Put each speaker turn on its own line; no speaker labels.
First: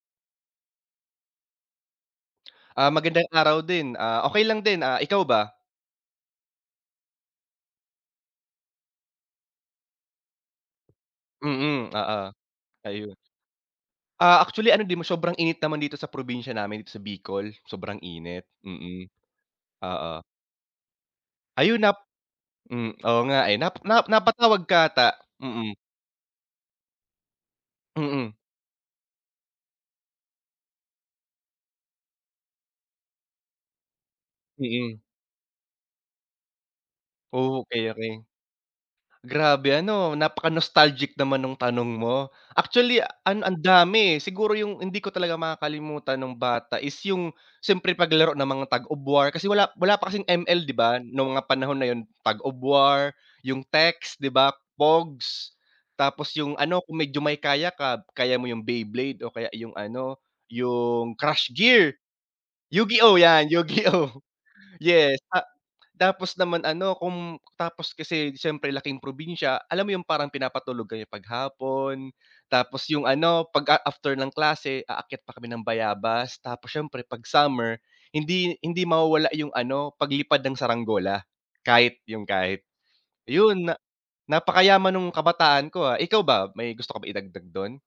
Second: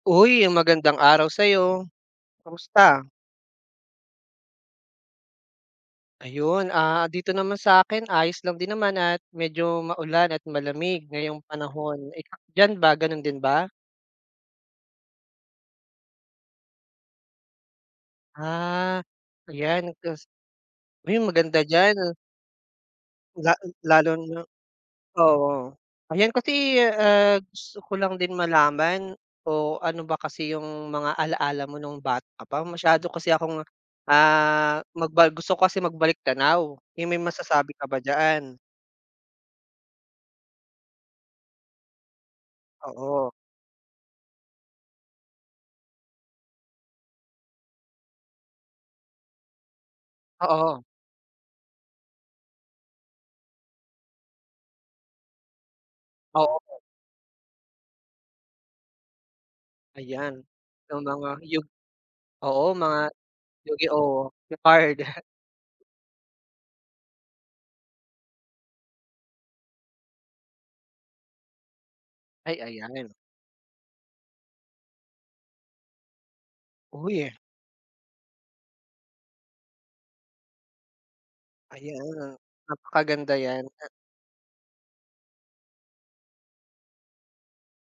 Uy, magandang araw sa'yo,
Ah,
kamusta?
magandang araw din. Ah, okey lang din ah, ikaw ba?
Ayun ah, dito naman sa'kin ayos lang din naman at medyo maulan at malamig ngayong
Mm,
panahon. Eh,
oo,
diyan ba
ayun.
ganun din ba?
Ah, actually ano din sobrang init naman dito sa probinsya namin dito sa Bicol, sobrang init,
Ah,
mm,
yan.
oo.
Kas ay, maganda
Ayun,
diyan.
nap hmm, oo nga,
La
eh. Na na
lalo na
napatawag ka ata,
oo.
mm.
Ayan, kasi ah, gusto ko lang
Mm.
din malaman o ano ba kasi yung mga ala-ala mo nung bata ka pa, masyado kasi akong ah,
Mm.
magba gusto ko kasi magbalik tanaw eh, may
Oh,
masasabi ka
okey,
ba
okey.
diyaan?
Grabe ano, napaka-nostalgic naman nung tanong mo. Actually,
Oo.
an ang dami eh, siguro yung hindi ko talaga makakalimutan nung bata is yung siyempre paglaro ng mga Tag of War, kasi wala wala pa kasing ML 'di
Oo.
ba, nung mga panahon na yun Tag of War, yung text 'di ba, pogs. Tapos yung
Oo.
ano kung medyo may kaya ka, kaya mo yung Beyblade o kaya yung ano
Ayan, yung
yung
mga
Crush
yug
Gear,
oo, mga
Yu-Gi-Oh yan, Yu-Gi-Oh
Yu-Gi-Oh yung card.
yes. Ta tapos naman ano kung tapos kasi siyempre laking probinsya, alam mo yung parang pinapatulog kami 'pag hapon.
Ay,
Tapos yung
ayan.
ano 'pag a after ng klase aakyat pa kami ng bayabas. Tapos siyempre 'pag
Uy.
summer, hindi hindi mawawala 'yong ano paglipad ng saranggola,
Kaya
kite yung
nga,
kite.
napakaganda yan
Yun, na
ah.
napakayaman nung kabataan ko, ah, ikaw ba may gusto ka ba idagdag dun?